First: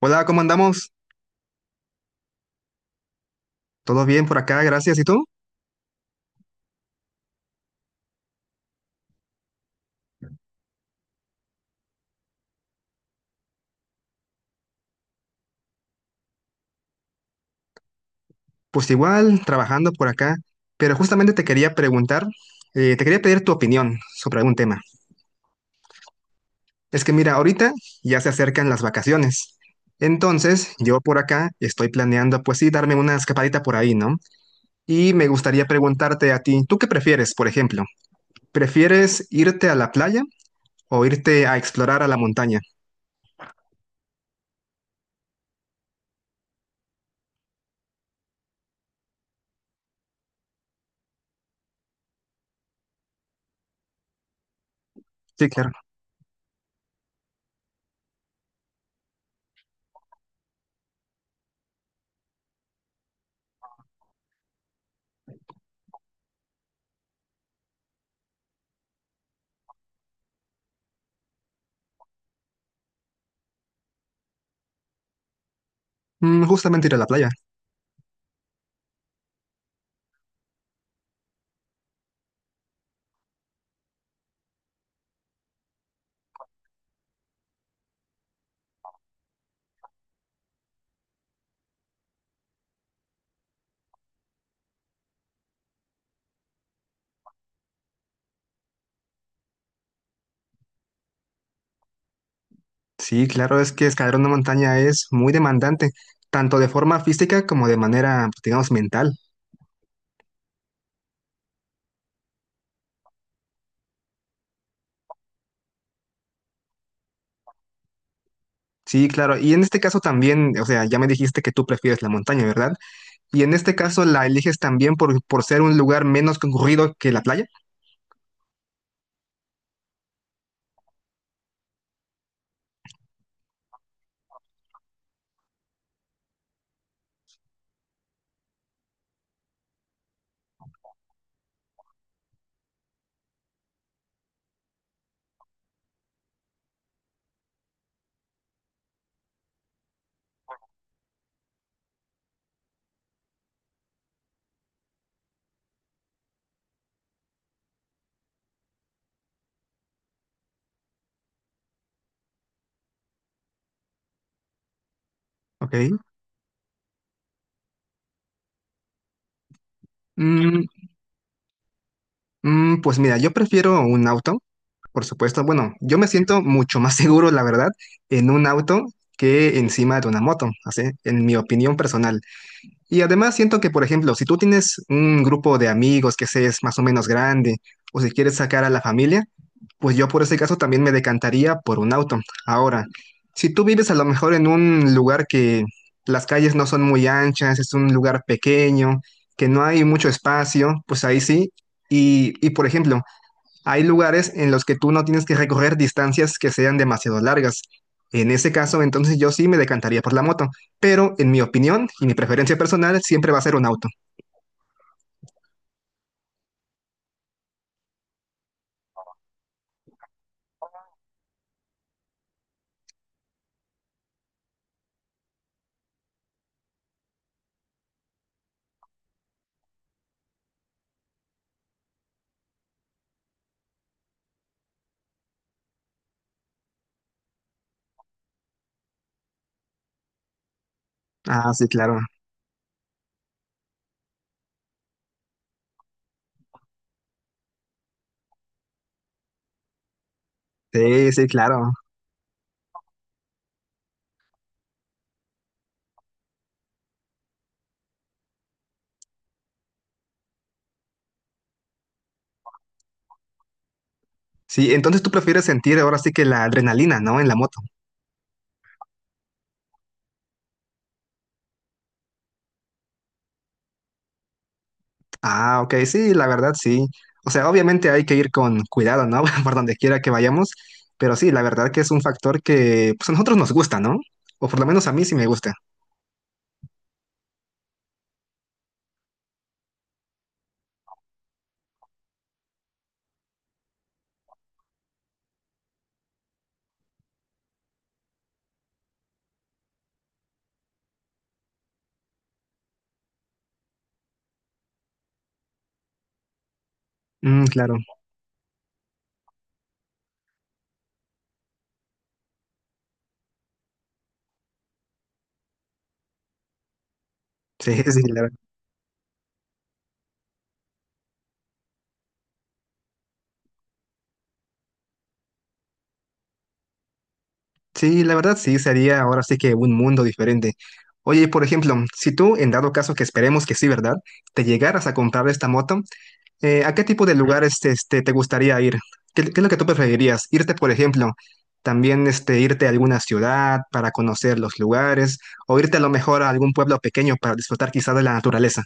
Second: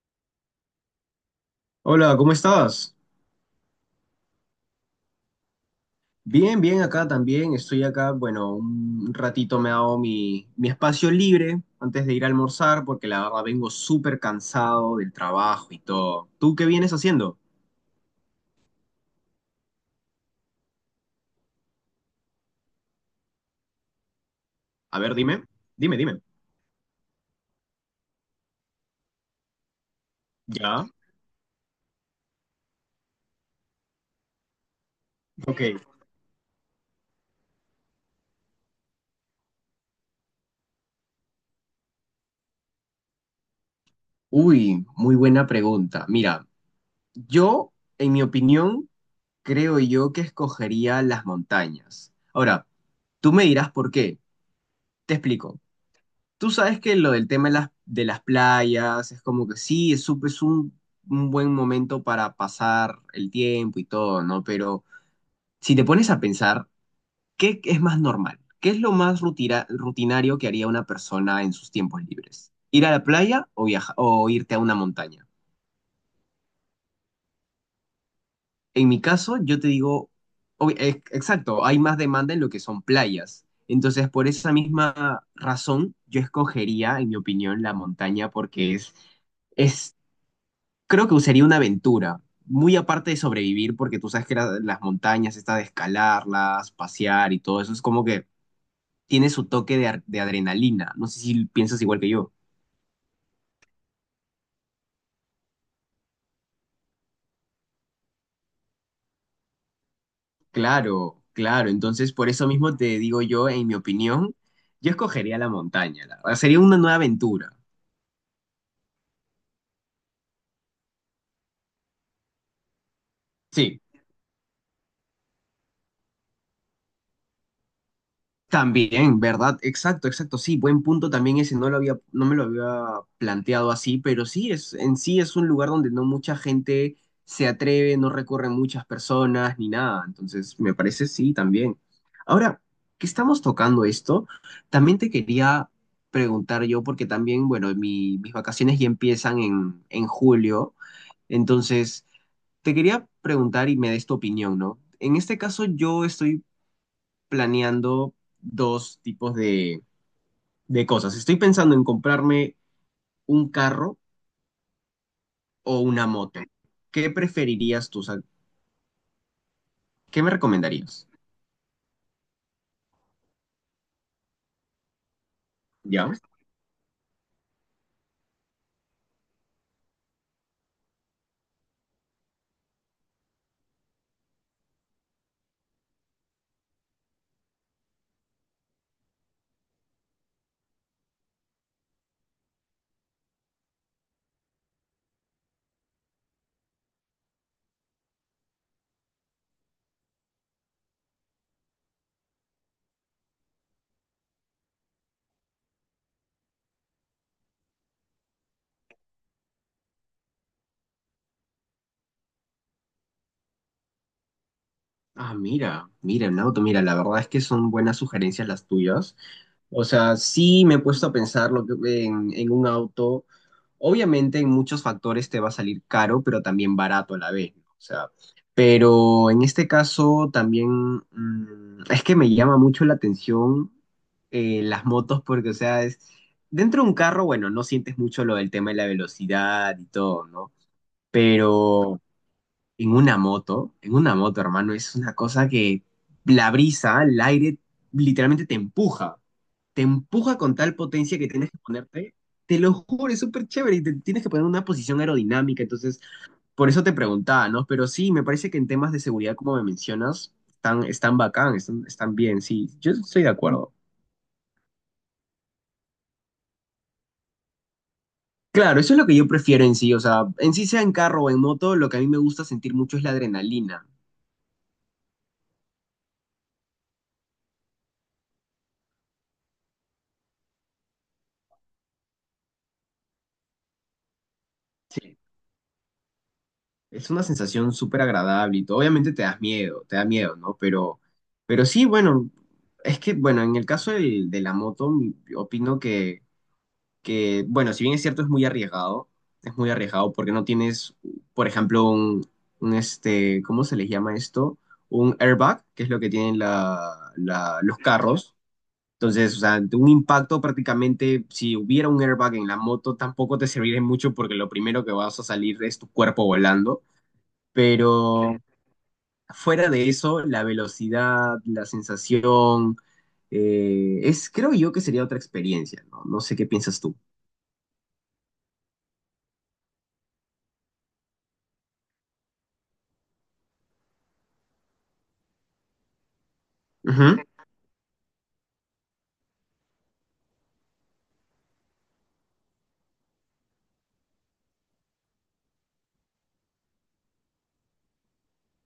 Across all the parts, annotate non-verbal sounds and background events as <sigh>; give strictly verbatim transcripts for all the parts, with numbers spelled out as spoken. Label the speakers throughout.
Speaker 1: Hola, ¿cómo andamos?
Speaker 2: Hola, ¿cómo estás?
Speaker 1: ¿Todo bien por acá? Gracias. ¿Y tú?
Speaker 2: Bien, bien, acá también. Estoy acá, bueno, un ratito me he dado mi, mi espacio libre antes de ir a almorzar porque la verdad vengo súper cansado del trabajo y todo. ¿Tú qué vienes haciendo?
Speaker 1: Pues igual, trabajando por acá. Pero justamente te quería preguntar, eh, te quería pedir tu opinión sobre algún tema.
Speaker 2: A ver, dime, dime, dime.
Speaker 1: Es que mira, ahorita ya se acercan las vacaciones. Entonces,
Speaker 2: ¿Ya?
Speaker 1: yo por acá estoy planeando, pues sí, darme una escapadita por ahí, ¿no? Y me
Speaker 2: Ok.
Speaker 1: gustaría preguntarte a ti, ¿tú qué prefieres, por ejemplo? ¿Prefieres irte a la playa o irte a explorar a la montaña?
Speaker 2: Uy, muy buena pregunta. Mira, yo, en mi opinión, creo yo que escogería las montañas. Ahora, tú me dirás por qué. Te
Speaker 1: Sí,
Speaker 2: explico.
Speaker 1: claro.
Speaker 2: Tú sabes que lo del tema de las, de las playas es como que sí, es, un- es un, un buen momento para pasar el tiempo y todo, ¿no? Pero si te pones a pensar, ¿qué es más normal? ¿Qué es lo más rutira- rutinario que haría una persona en sus tiempos libres? ¿Ir a la playa o viaja- o irte a una montaña?
Speaker 1: Mm, justamente ir a la playa.
Speaker 2: En mi caso, yo te digo, ob- e- exacto, hay más demanda en lo que son playas. Entonces, por esa misma razón, yo escogería, en mi opinión, la montaña porque es creo que sería una aventura, muy aparte de sobrevivir, porque tú sabes que la- las montañas, esta de escalarlas, pasear y todo eso, es como que tiene su toque de, ar- de adrenalina. No sé si piensas igual que yo.
Speaker 1: Sí, claro, es que escalar una montaña es muy demandante, tanto de forma física como de manera, pues, digamos, mental.
Speaker 2: Claro, claro. Entonces, por eso mismo te digo yo, en mi opinión, yo escogería la montaña. La verdad. Sería una nueva aventura.
Speaker 1: Sí, claro, y en este caso también, o sea, ya me dijiste que tú prefieres la montaña, ¿verdad? Y en este
Speaker 2: Sí.
Speaker 1: caso la eliges también por, por ser un lugar menos concurrido que la playa,
Speaker 2: También, ¿verdad? Exacto, exacto. Sí, buen punto también ese. No lo había, no me lo había planteado así, pero sí, es, en sí es un lugar donde no mucha gente se atreve, no recorren muchas personas ni nada. Entonces, me parece sí también. Ahora, que estamos tocando esto, también te quería preguntar yo, porque también, bueno, mi- mis vacaciones ya empiezan en, en julio. Entonces, te quería preguntar y me des tu opinión, ¿no? En este caso, yo estoy planeando dos tipos de, de cosas. Estoy pensando en comprarme un carro o
Speaker 1: ¿ok?
Speaker 2: una moto. ¿Qué preferirías tú? O sea, ¿qué me
Speaker 1: Mm,
Speaker 2: recomendarías?
Speaker 1: mm, pues mira, yo prefiero un auto, por supuesto. Bueno, yo me
Speaker 2: ¿Ya?
Speaker 1: siento mucho más <laughs> seguro, la verdad, en un auto que encima de una moto, así, en mi opinión personal. Y además siento que, por ejemplo, si tú tienes un grupo de amigos que se es más o menos grande, o si quieres sacar a la familia, pues yo por ese caso también me decantaría por un auto. Ahora, si tú vives a lo mejor en un lugar que las calles no son muy anchas, es un lugar pequeño, que no hay mucho espacio, pues ahí sí. Y, y por ejemplo, hay lugares en los que tú no tienes que recorrer distancias que sean demasiado largas. En ese caso, entonces yo sí me decantaría por la moto, pero en mi opinión y mi preferencia personal siempre va a ser un auto.
Speaker 2: Ah, mira, mira, Nauto, mira, la verdad es que son buenas sugerencias las tuyas. O sea, sí me he puesto a pensar lo que, en, en un auto. Obviamente en muchos factores te va a salir caro, pero también barato a la vez, ¿no? O sea, pero en este caso también mm, es que me llama mucho la atención eh, las motos porque, o sea, es, dentro de un carro, bueno, no sientes mucho lo del tema de la velocidad y todo, ¿no?
Speaker 1: Ah, sí, claro.
Speaker 2: Pero en una moto, en una moto, hermano, es una cosa que la brisa, el aire, literalmente te empuja te empuja con tal
Speaker 1: Sí,
Speaker 2: potencia
Speaker 1: sí,
Speaker 2: que tienes que
Speaker 1: claro.
Speaker 2: ponerte. Te lo juro, es súper chévere y te tienes que poner en una posición aerodinámica. Entonces, por eso te preguntaba, ¿no? Pero sí, me parece que en temas de seguridad, como me mencionas, están, están bacán, están, están bien, sí. Yo estoy de acuerdo.
Speaker 1: Sí, entonces tú prefieres sentir ahora sí que la adrenalina, ¿no? En la moto.
Speaker 2: Claro, eso es lo que yo prefiero en sí. O sea, en sí sea en carro o en moto, lo que a mí me gusta sentir mucho es la adrenalina.
Speaker 1: Ah, ok, sí, la verdad, sí. O sea, obviamente hay que ir con cuidado, ¿no? <laughs> Por donde quiera que vayamos, pero sí, la verdad que es un factor que pues, a nosotros nos gusta, ¿no? O por lo menos a mí sí
Speaker 2: Sí.
Speaker 1: me gusta.
Speaker 2: Es una sensación súper agradable y todo. Obviamente te das miedo, te da miedo, ¿no? Pero, pero sí, bueno, es que, bueno, en el caso del- de la moto, mi- opino que que, bueno, si bien es cierto, es muy arriesgado, es muy arriesgado porque no tienes, por ejemplo, un, un, este, ¿cómo se les llama esto? Un airbag, que es lo que tienen la-
Speaker 1: Mm,
Speaker 2: la-
Speaker 1: claro.
Speaker 2: los carros. Entonces, o sea, ante un impacto prácticamente, si hubiera un airbag en la moto, tampoco te serviría mucho porque lo primero que vas a salir es tu cuerpo volando.
Speaker 1: Sí, <laughs> sí, claro.
Speaker 2: Pero fuera de eso, la velocidad, la sensación, eh, es, creo yo que sería otra experiencia, ¿no? No sé qué piensas tú.
Speaker 1: Sí, la verdad sí, sería ahora sí que un mundo diferente. Oye, por ejemplo, si tú, en dado caso que esperemos que sí, ¿verdad? Te llegaras a comprar esta moto, eh, ¿a qué tipo de
Speaker 2: Ujú.
Speaker 1: lugares este, te gustaría ir? ¿Qué, qué es lo que tú preferirías? ¿Irte, por ejemplo, también este, irte a alguna ciudad para conocer los lugares o irte a lo mejor a algún pueblo pequeño para disfrutar quizá de la naturaleza?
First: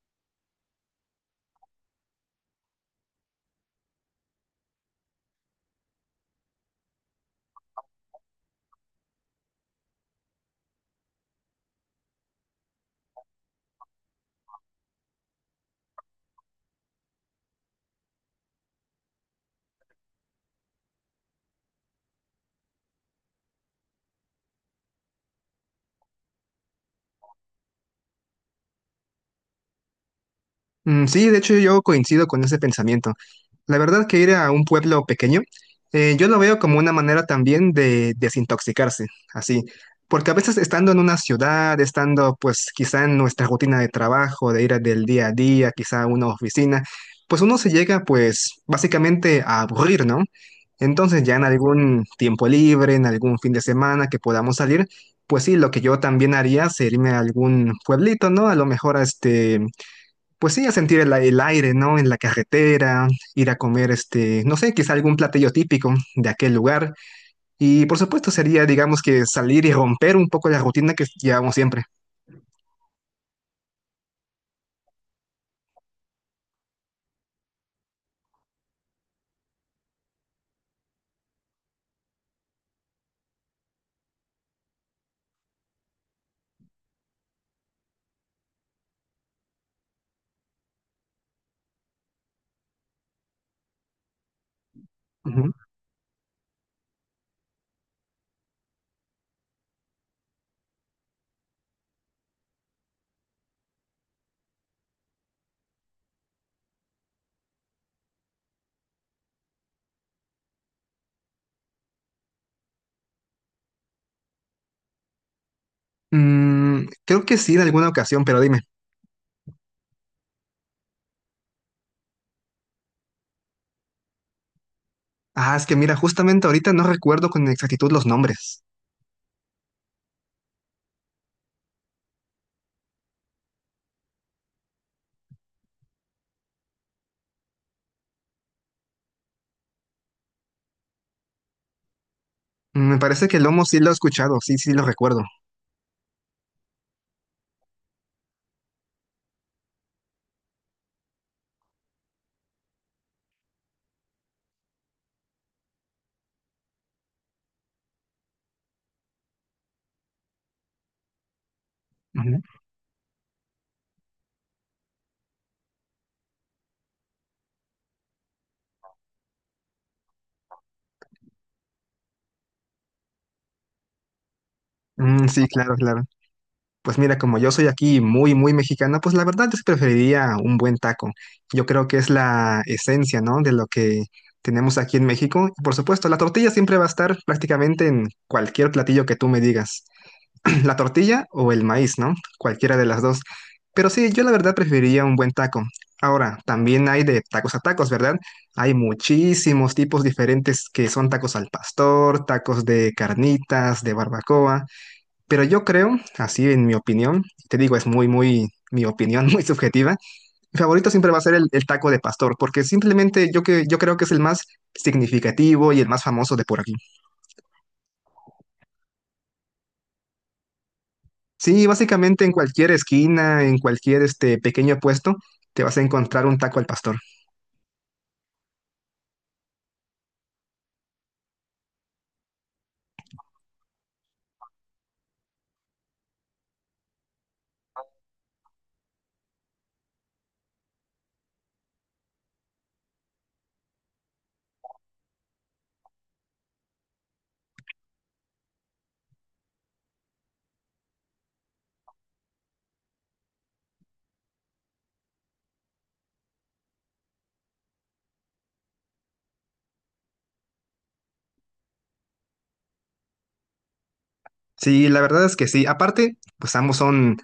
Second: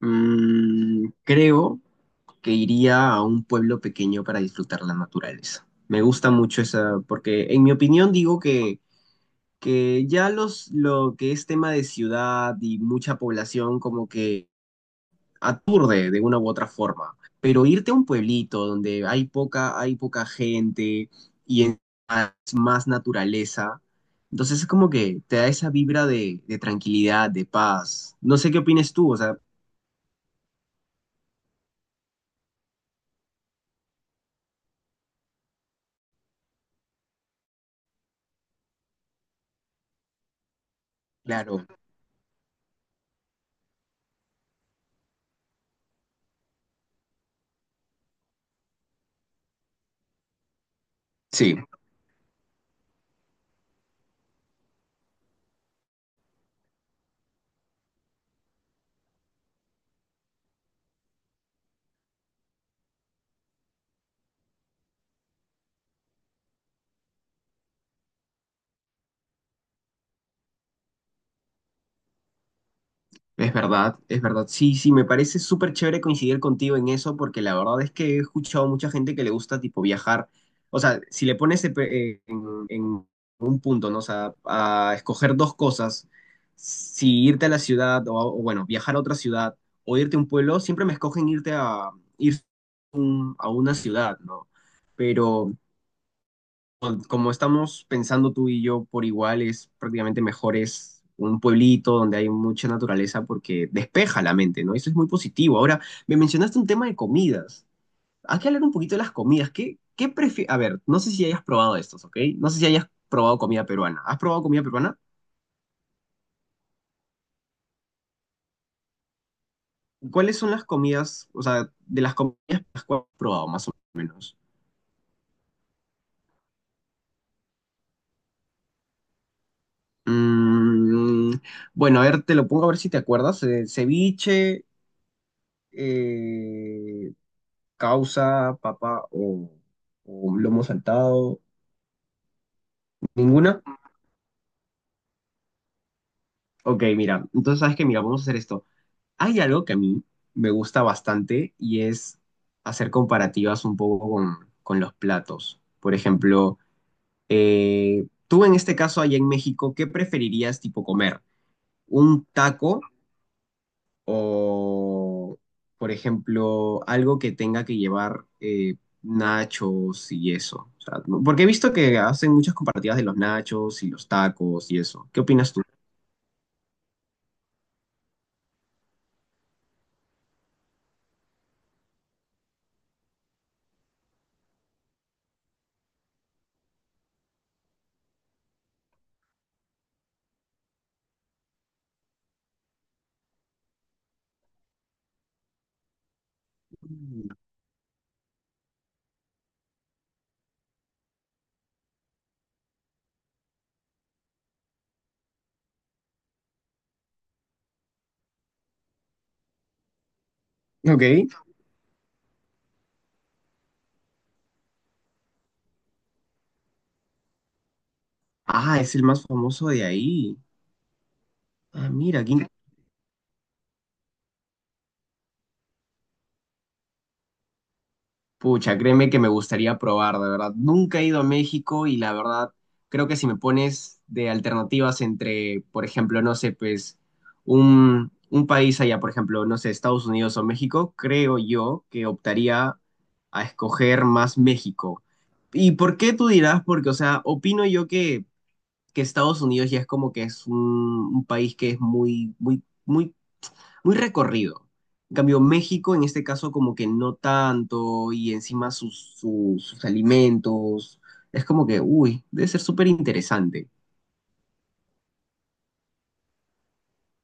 Speaker 2: Mm, creo que iría a un pueblo pequeño para disfrutar la naturaleza. Me gusta mucho esa, porque en mi opinión digo que, que ya los, lo que es tema de ciudad y mucha población como que aturde de una u otra forma. Pero irte a un pueblito donde hay poca, hay poca gente y es más, más naturaleza, entonces es como que te da esa vibra de, de tranquilidad, de paz. No sé qué opinas tú, o sea,
Speaker 1: Mm, sí, de hecho yo coincido con ese pensamiento. La verdad que ir a un pueblo pequeño, eh, yo lo veo como una manera también de desintoxicarse, así, porque a veces estando en una
Speaker 2: claro,
Speaker 1: ciudad, estando pues quizá en nuestra rutina de trabajo, de ir a- del día a día, quizá a una oficina, pues uno se llega pues básicamente a aburrir, ¿no? Entonces ya en
Speaker 2: sí.
Speaker 1: algún tiempo libre, en algún fin de semana que podamos salir, pues sí, lo que yo también haría sería irme a algún pueblito, ¿no? A lo mejor a este... Pues sí, a sentir el, el aire, ¿no? En la carretera, ir a comer, este, no sé, quizá algún platillo típico de aquel lugar. Y por supuesto sería, digamos que salir y romper un poco la rutina que llevamos siempre.
Speaker 2: Es verdad, es verdad. Sí, sí, me parece súper chévere coincidir contigo en eso, porque la verdad es que he escuchado mucha gente que le gusta tipo viajar. O sea, si le pones en, en- en un punto, ¿no? O sea, a escoger dos cosas, si irte a la ciudad o, o, bueno, viajar a otra ciudad o irte a un pueblo, siempre me escogen irte a ir un- a una ciudad, ¿no? Pero
Speaker 1: Ujú.
Speaker 2: como estamos pensando tú y yo por igual, es prácticamente mejor es un pueblito donde hay mucha naturaleza porque despeja la mente, ¿no? Eso es muy positivo. Ahora, me mencionaste un tema de comidas. Hay que hablar un poquito de las comidas. ¿Qué, qué prefi- a ver, no sé si hayas probado estos, ¿ok? No sé si hayas probado comida peruana. ¿Has probado comida peruana?
Speaker 1: Mm, creo que sí, en alguna ocasión, pero dime.
Speaker 2: ¿Cuáles son las comidas, o sea, de las comidas las que has probado, más o menos?
Speaker 1: Ah, es que mira, justamente ahorita no recuerdo con exactitud los nombres.
Speaker 2: Mm, bueno, a ver, te lo pongo a ver si te acuerdas. Eh, ceviche, eh, causa, papa o, o lomo saltado.
Speaker 1: Mm, me parece que
Speaker 2: ¿Ninguna?
Speaker 1: Lomo sí lo he escuchado, sí, sí lo recuerdo.
Speaker 2: Ok, mira, entonces sabes que, mira, vamos a hacer esto. Hay algo que a mí me gusta bastante y es hacer comparativas un poco con, con los platos. Por ejemplo, eh, tú en este caso allá en México, ¿qué preferirías tipo comer? ¿Un
Speaker 1: Ujú.
Speaker 2: taco? O, por ejemplo, algo que tenga que llevar eh, nachos y eso. O sea, no- porque he visto que hacen muchas comparativas de los nachos y los tacos y eso. ¿Qué
Speaker 1: Mm, sí,
Speaker 2: opinas tú?
Speaker 1: claro, claro. Pues mira, como yo soy aquí muy, muy mexicana, pues la verdad yo que preferiría un buen taco. Yo creo que es la esencia, ¿no? De lo que tenemos aquí en México. Y por supuesto, la tortilla siempre va a estar prácticamente en cualquier platillo que tú me digas. <clears throat> La tortilla o el maíz, ¿no? Cualquiera de las dos. Pero sí, yo la verdad preferiría un buen taco. Ahora, también hay de
Speaker 2: Mm.
Speaker 1: tacos a tacos, ¿verdad? Hay muchísimos tipos diferentes que son tacos al pastor, tacos de carnitas, de barbacoa. Pero yo creo, así en mi opinión, te digo, es muy, muy, mi opinión <laughs> muy subjetiva, mi favorito
Speaker 2: Ok.
Speaker 1: siempre va a ser el, el taco de pastor, porque simplemente yo, que, yo creo que es el más significativo y el más famoso de por aquí.
Speaker 2: Ah, es el más famoso de ahí.
Speaker 1: Sí,
Speaker 2: Ah, mira,
Speaker 1: básicamente en
Speaker 2: aquí.
Speaker 1: cualquier esquina, en cualquier este pequeño puesto, te vas a encontrar un taco al pastor.
Speaker 2: Pucha, créeme que me gustaría probar, de verdad. Nunca he ido a México y la verdad, creo que si me pones de alternativas entre, por ejemplo, no sé, pues un, un país allá, por ejemplo, no sé, Estados Unidos o México, creo yo que optaría a escoger más México. ¿Y por qué tú dirás? Porque, o sea, opino yo que, que Estados Unidos ya es como que es un, un país que es muy, muy, muy muy recorrido. En cambio, México en este caso como que no tanto y encima sus, sus, sus alimentos. Es como que, uy, debe ser súper interesante.
Speaker 1: Sí, la verdad es que sí. Aparte, pues ambos son,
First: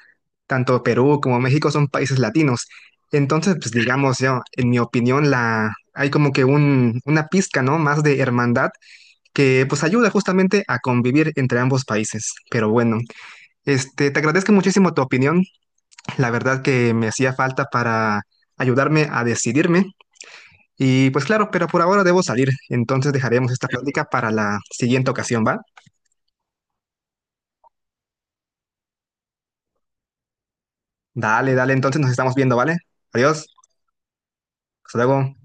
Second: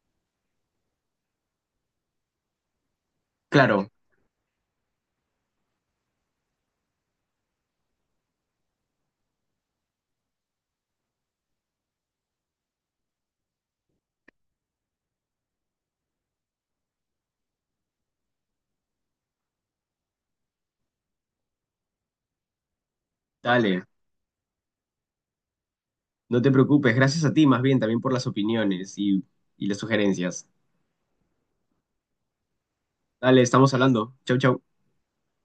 Speaker 1: tanto Perú como México son países latinos. Entonces, pues
Speaker 2: Claro,
Speaker 1: digamos, yo, en mi opinión, la, hay como que un, una pizca, ¿no? Más de hermandad que pues ayuda justamente a convivir entre ambos países. Pero bueno, este, te agradezco muchísimo tu opinión, la verdad que me hacía falta para ayudarme a decidirme. Y pues claro, pero por ahora debo salir, entonces dejaremos esta
Speaker 2: dale,
Speaker 1: plática para la siguiente ocasión, ¿va?
Speaker 2: no te preocupes. Gracias a ti más bien también por las opiniones y, y las sugerencias.
Speaker 1: Dale, dale, entonces nos estamos viendo, ¿vale?
Speaker 2: Dale,
Speaker 1: Adiós,
Speaker 2: estamos hablando. Chau, chau.
Speaker 1: hasta luego.